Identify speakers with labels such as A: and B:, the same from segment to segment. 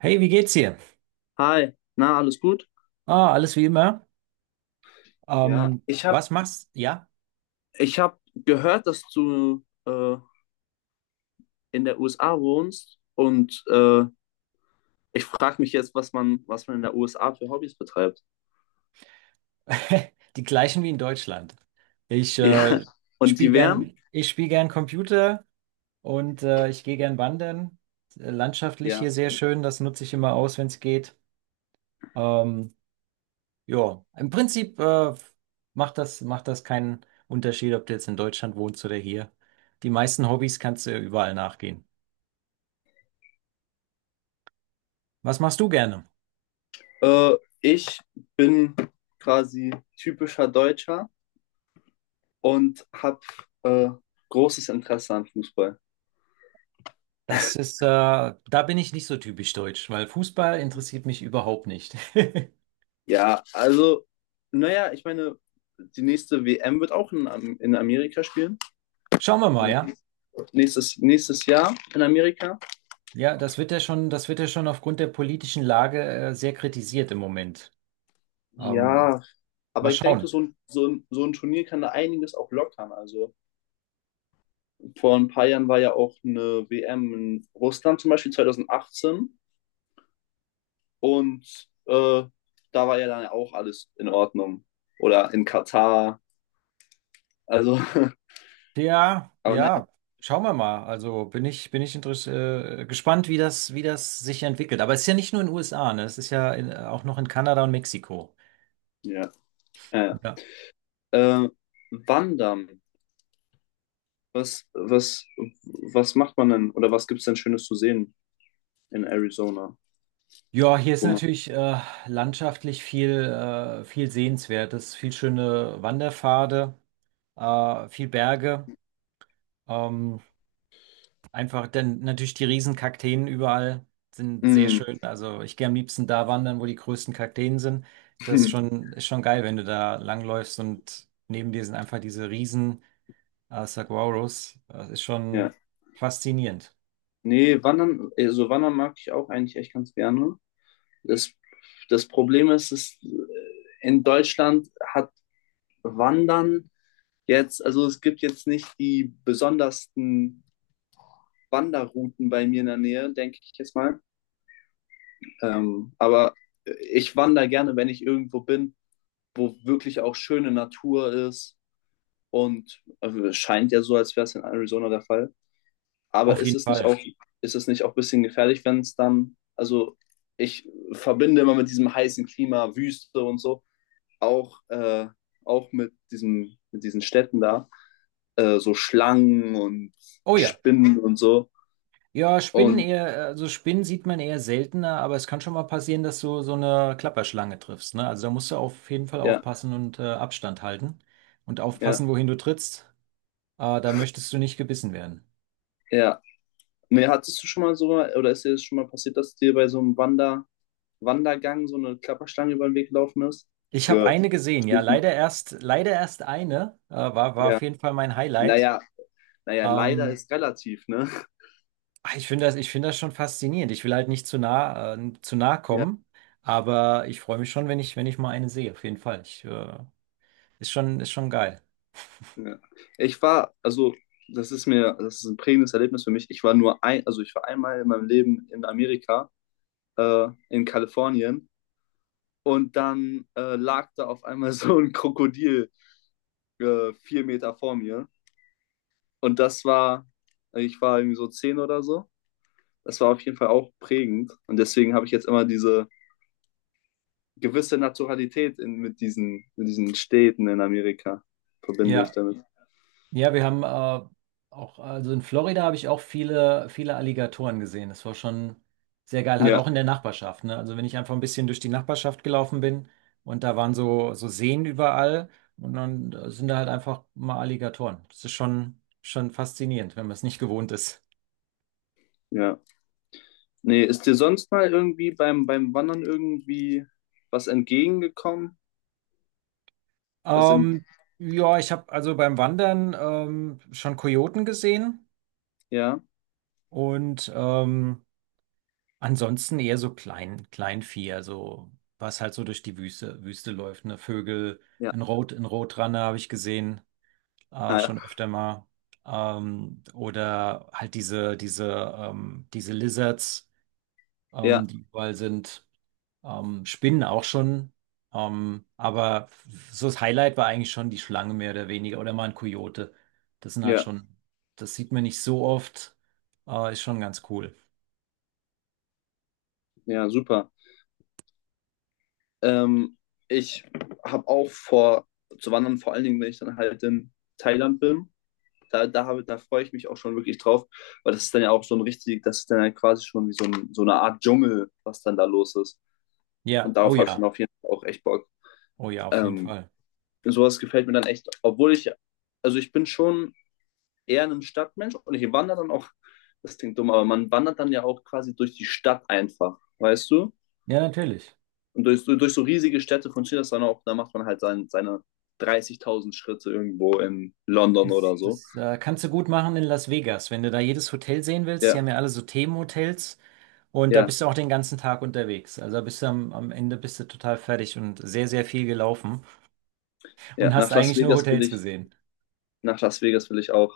A: Hey, wie geht's dir?
B: Hi, na, alles gut?
A: Ah, alles wie immer.
B: Ja, ich habe
A: Was machst? Ja,
B: Ich habe gehört, dass du in der USA wohnst und ich frage mich jetzt, was man in der USA für Hobbys betreibt.
A: Die gleichen wie in Deutschland. Ich
B: Ja, und die wären,
A: spiele gern Computer und ich gehe gern wandern. Landschaftlich
B: ja,
A: hier sehr schön, das nutze ich immer aus, wenn es geht. Ähm, ja, im Prinzip macht das keinen Unterschied, ob du jetzt in Deutschland wohnst oder hier. Die meisten Hobbys kannst du überall nachgehen. Was machst du gerne?
B: äh, ich bin quasi typischer Deutscher und habe äh, großes Interesse an Fußball.
A: Da bin ich nicht so typisch deutsch, weil Fußball interessiert mich überhaupt nicht.
B: Ja, also, naja, ich meine, die nächste WM wird auch in Amerika spielen.
A: Schauen wir mal, ja?
B: Nächst- nächstes Jahr in Amerika.
A: Ja, das wird ja schon aufgrund der politischen Lage, sehr kritisiert im Moment. Ähm,
B: Ja,
A: mal
B: aber ich denke,
A: schauen.
B: so ein Turnier kann da einiges auch lockern. Also vor ein paar Jahren war ja auch eine WM in Russland zum Beispiel 2018 und da war ja dann auch alles in Ordnung. Oder in Katar. Also,
A: Ja,
B: aber naja,
A: ja, schauen wir mal. Also bin ich interess gespannt, wie das sich entwickelt. Aber es ist ja nicht nur in den USA, ne? Es ist ja auch noch in Kanada und Mexiko.
B: ja. Ja.
A: Ja.
B: Ja. Wandern. Was, was, was macht man denn oder was gibt es denn Schönes zu sehen in Arizona?
A: Ja, hier ist
B: Wo man,
A: natürlich landschaftlich viel Sehenswertes, viel schöne Wanderpfade. Viel Berge. Ähm, einfach, denn natürlich die riesen Kakteen überall sind sehr
B: Mm.
A: schön. Also ich gehe am liebsten da wandern, wo die größten Kakteen sind. Das ist schon, ist schon geil, wenn du da langläufst und neben dir sind einfach diese riesen Saguaros. Das ist
B: Ja.
A: schon faszinierend.
B: Nee, wandern, also wandern mag ich auch eigentlich echt ganz gerne. Das, das Problem ist, dass in Deutschland hat Wandern jetzt, also es gibt jetzt nicht die besondersten Wanderrouten bei mir in der Nähe, denke ich jetzt mal. Aber ich wandere gerne, wenn ich irgendwo bin, wo wirklich auch schöne Natur ist. Und es scheint ja so, als wäre es in Arizona der Fall. Aber
A: Auf
B: ist
A: jeden
B: es nicht
A: Fall.
B: auch, ein bisschen gefährlich, wenn es dann, also ich verbinde immer mit diesem heißen Klima, Wüste und so, auch, äh, auch mit diesen Städten da, so Schlangen und
A: Oh ja.
B: Spinnen und so.
A: Ja, Spinnen
B: Und
A: eher, also Spinnen sieht man eher seltener, aber es kann schon mal passieren, dass du so eine Klapperschlange triffst, ne? Also da musst du auf jeden Fall
B: ja,
A: aufpassen und Abstand halten und
B: ja,
A: aufpassen, wohin du trittst. Da möchtest du nicht gebissen werden.
B: ja. Nee, hattest du schon mal so, oder ist dir das schon mal passiert, dass dir bei so einem Wandergang so eine Klapperschlange über den Weg gelaufen ist?
A: Ich habe eine gesehen, ja,
B: Geschlichen.
A: leider erst eine, war
B: Ja.
A: auf jeden Fall mein Highlight.
B: Naja, leider
A: Ähm,
B: ist relativ, ne?
A: ich finde das, schon faszinierend. Ich will halt nicht zu nah
B: Ja.
A: kommen, aber ich freue mich schon, wenn ich mal eine sehe, auf jeden Fall. Ist schon geil.
B: Ja. Ich war, also das ist mir, das ist ein prägendes Erlebnis für mich. Ich war nur ein, also ich war einmal in meinem Leben in Amerika, in Kalifornien, und dann lag da auf einmal so ein Krokodil 4 Meter vor mir. Und das war, ich war irgendwie so 10 oder so. Das war auf jeden Fall auch prägend. Und deswegen habe ich jetzt immer diese gewisse Naturalität mit diesen Städten in Amerika, verbinde ich
A: Ja.
B: damit.
A: Ja, wir haben auch, also in Florida habe ich auch viele Alligatoren gesehen. Das war schon sehr geil, halt auch
B: Ja,
A: in der Nachbarschaft, ne? Also wenn ich einfach ein bisschen durch die Nachbarschaft gelaufen bin und da waren so Seen überall und dann sind da halt einfach mal Alligatoren. Das ist schon faszinierend, wenn man es nicht gewohnt ist.
B: ja. Nee, ist dir sonst mal irgendwie beim Wandern irgendwie was entgegengekommen? Was in,
A: Ähm, ja, ich habe also beim Wandern schon Kojoten gesehen
B: ja,
A: und Ansonsten eher so Kleinvieh, also was halt so durch die Wüste läuft, ne? Vögel,
B: ja,
A: ein Rotranne habe ich gesehen,
B: ja,
A: schon öfter mal. Oder halt diese Lizards,
B: ja,
A: die überall sind. Spinnen auch schon. Aber so das Highlight war eigentlich schon die Schlange mehr oder weniger. Oder mal ein Kojote. Das sind halt
B: ja,
A: schon, das sieht man nicht so oft. Ist schon ganz cool.
B: ja, super. Ähm, ich habe auch vor zu wandern, vor allen Dingen, wenn ich dann halt in Thailand bin. Da freue ich mich auch schon wirklich drauf, weil das ist dann ja auch so ein richtig, das ist dann ja quasi schon wie so eine Art Dschungel, was dann da los ist.
A: Ja,
B: Und
A: oh
B: darauf habe ich dann
A: ja,
B: auf jeden Fall auch echt Bock.
A: oh ja, auf jeden
B: Ähm,
A: Fall.
B: sowas gefällt mir dann echt, obwohl ich, also ich bin schon eher ein Stadtmensch und ich wandere dann auch, das klingt dumm, aber man wandert dann ja auch quasi durch die Stadt einfach, weißt du?
A: Ja, natürlich.
B: Und durch so riesige Städte funktioniert das dann auch, da macht man halt seine 30.000 Schritte irgendwo in London
A: Das,
B: oder so.
A: das äh, kannst du gut machen in Las Vegas, wenn du da jedes Hotel sehen willst. Die
B: Ja,
A: haben ja alle so Themenhotels und da
B: ja,
A: bist du auch den ganzen Tag unterwegs. Also da bist du am Ende bist du total fertig und sehr, sehr viel gelaufen
B: ja.
A: und hast
B: Nach Las
A: eigentlich nur
B: Vegas will
A: Hotels
B: ich,
A: gesehen.
B: nach Las Vegas will ich auch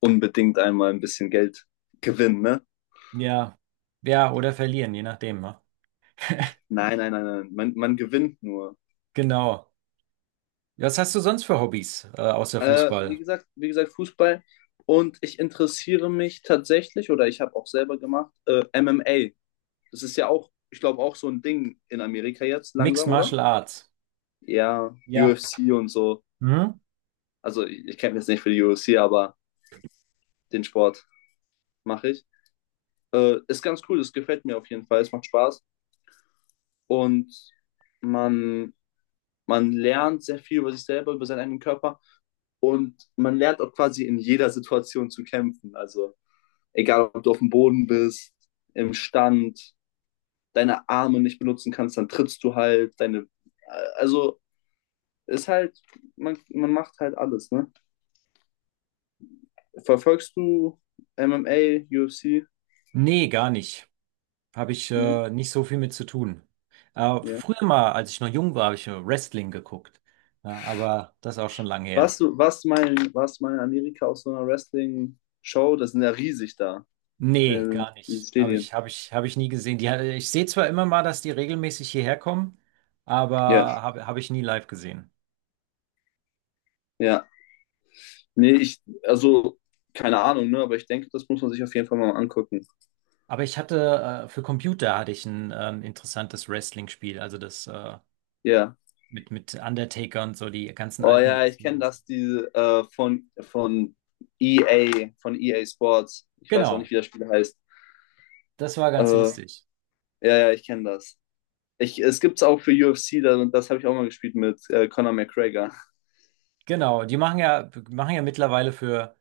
B: unbedingt einmal ein bisschen Geld gewinnen, ne?
A: Ja, ja, oder verlieren, je nachdem. Ne?
B: Nein, nein, nein, nein. Man gewinnt nur.
A: Genau. Was hast du sonst für Hobbys außer
B: Wie
A: Fußball?
B: gesagt, Fußball. Und ich interessiere mich tatsächlich, oder ich habe auch selber gemacht, MMA. Das ist ja auch, ich glaube, auch so ein Ding in Amerika jetzt
A: Mixed
B: langsam, oder?
A: Martial Arts.
B: Ja,
A: Ja.
B: UFC und so.
A: Hm?
B: Also ich kenne jetzt nicht für die UFC, aber den Sport mache ich. Ist ganz cool, das gefällt mir auf jeden Fall, es macht Spaß. Und man, man lernt sehr viel über sich selber, über seinen eigenen Körper. Und man lernt auch quasi in jeder Situation zu kämpfen. Also egal, ob du auf dem Boden bist, im Stand, deine Arme nicht benutzen kannst, dann trittst du halt, deine, also ist halt, man macht halt alles, ne? Verfolgst du MMA, UFC?
A: Nee, gar nicht. Habe ich
B: Ne?
A: nicht so viel mit zu tun. Äh,
B: Ja.
A: früher mal, als ich noch jung war, habe ich Wrestling geguckt. Ja, aber das ist auch schon lange her.
B: Warst du mal in Amerika auf so einer Wrestling-Show? Das sind ja riesig da,
A: Nee,
B: äh,
A: gar
B: diese
A: nicht. Habe
B: Stadien.
A: ich, habe ich, habe ich nie gesehen. Ich sehe zwar immer mal, dass die regelmäßig hierher kommen, aber
B: Ja,
A: habe ich nie live gesehen.
B: ja. Nee, ich, also, keine Ahnung, ne? Aber ich denke, das muss man sich auf jeden Fall mal angucken.
A: Aber ich hatte, für Computer hatte ich ein interessantes Wrestling-Spiel, also das
B: Ja.
A: mit Undertaker und so, die ganzen
B: Oh
A: alten
B: ja, ich kenne
A: Wrestling.
B: das, diese von EA, von EA Sports. Ich weiß auch
A: Genau,
B: nicht, wie das Spiel heißt.
A: das war ganz
B: Äh,
A: lustig.
B: ja, ja, ich kenne das. Ich, es gibt es auch für UFC, das habe ich auch mal gespielt mit Conor McGregor.
A: Genau, die machen ja, mittlerweile für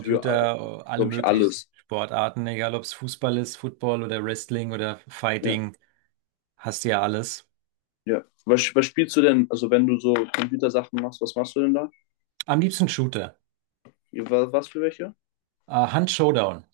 B: Für,
A: alle
B: glaube ich,
A: möglichen
B: alles.
A: Sportarten, egal ob es Fußball ist, Football oder Wrestling oder
B: Ja.
A: Fighting, hast du ja alles.
B: Ja. Was spielst du denn, also wenn du so Computersachen machst, was machst du denn da?
A: Am liebsten Shooter.
B: Was für welche?
A: Hunt Showdown.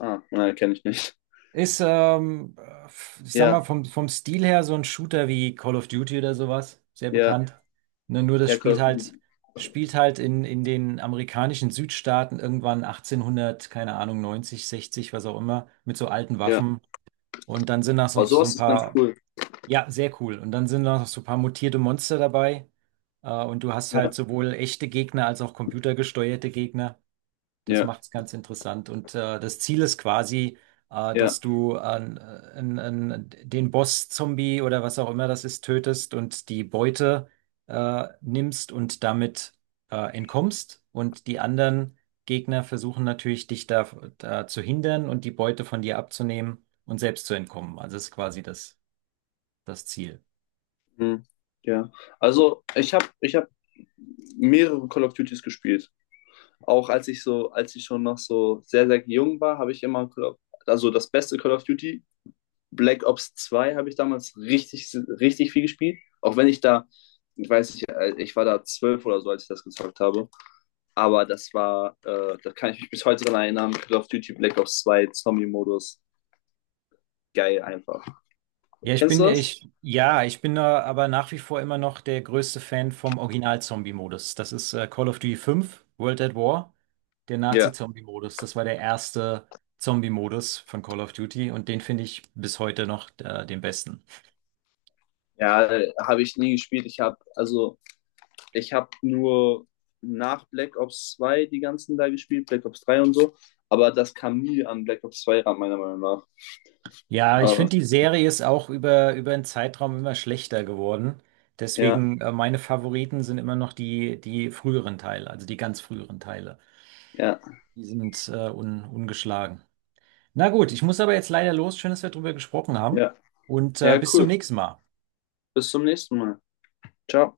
B: Ah, nein, kenne ich nicht.
A: Ist, ähm, ich sag mal,
B: Ja,
A: vom Stil her so ein Shooter wie Call of Duty oder sowas, sehr
B: ja,
A: bekannt. Ja. Ne, nur das
B: ja, Call of Duty.
A: spielt halt in den amerikanischen Südstaaten irgendwann 1800, keine Ahnung, 90, 60, was auch immer, mit so alten
B: Ja.
A: Waffen. Und dann sind das noch
B: Aber
A: so ein
B: sowas ist ganz
A: paar,
B: cool.
A: ja, sehr cool. Und dann sind da noch so ein paar mutierte Monster dabei. Und du hast halt
B: Ja,
A: sowohl echte Gegner als auch computergesteuerte Gegner. Das
B: ja,
A: macht es ganz interessant. Und das Ziel ist quasi,
B: ja.
A: dass du an den Boss-Zombie oder was auch immer das ist, tötest und die Beute nimmst und damit entkommst. Und die anderen Gegner versuchen natürlich, dich da zu hindern und die Beute von dir abzunehmen und selbst zu entkommen. Also ist quasi das Ziel.
B: Mhm. Ja. Also ich hab mehrere Call of Duties gespielt. Auch als ich schon noch so sehr, sehr jung war, habe ich immer also das beste Call of Duty Black Ops zwei habe ich damals richtig, richtig viel gespielt. Auch wenn ich da, ich weiß nicht, ich war da 12 oder so, als ich das gezockt habe. Aber das war, da kann ich mich bis heute dran erinnern, Call of Duty Black Ops zwei Zombie-Modus. Geil einfach.
A: Ja,
B: Kennst du das?
A: ja, ich bin da aber nach wie vor immer noch der größte Fan vom Original-Zombie-Modus. Das ist Call of Duty 5 World at War, der
B: Ja.
A: Nazi-Zombie-Modus. Das war der erste Zombie-Modus von Call of Duty und den finde ich bis heute noch den besten.
B: Ja, habe ich nie gespielt. Ich habe, also, ich habe nur nach Black Ops 2 die ganzen da gespielt, Black Ops 3 und so. Aber das kam nie an Black Ops 2 ran, meiner Meinung nach.
A: Ja, ich
B: Aber,
A: finde, die Serie ist auch über einen Zeitraum immer schlechter geworden.
B: ja,
A: Deswegen, meine Favoriten sind immer noch die früheren Teile, also die ganz früheren Teile.
B: ja,
A: Die sind ungeschlagen. Na gut, ich muss aber jetzt leider los. Schön, dass wir drüber gesprochen haben.
B: ja.
A: Und
B: Ja,
A: bis zum
B: cool.
A: nächsten Mal.
B: Bis zum nächsten Mal. Ciao.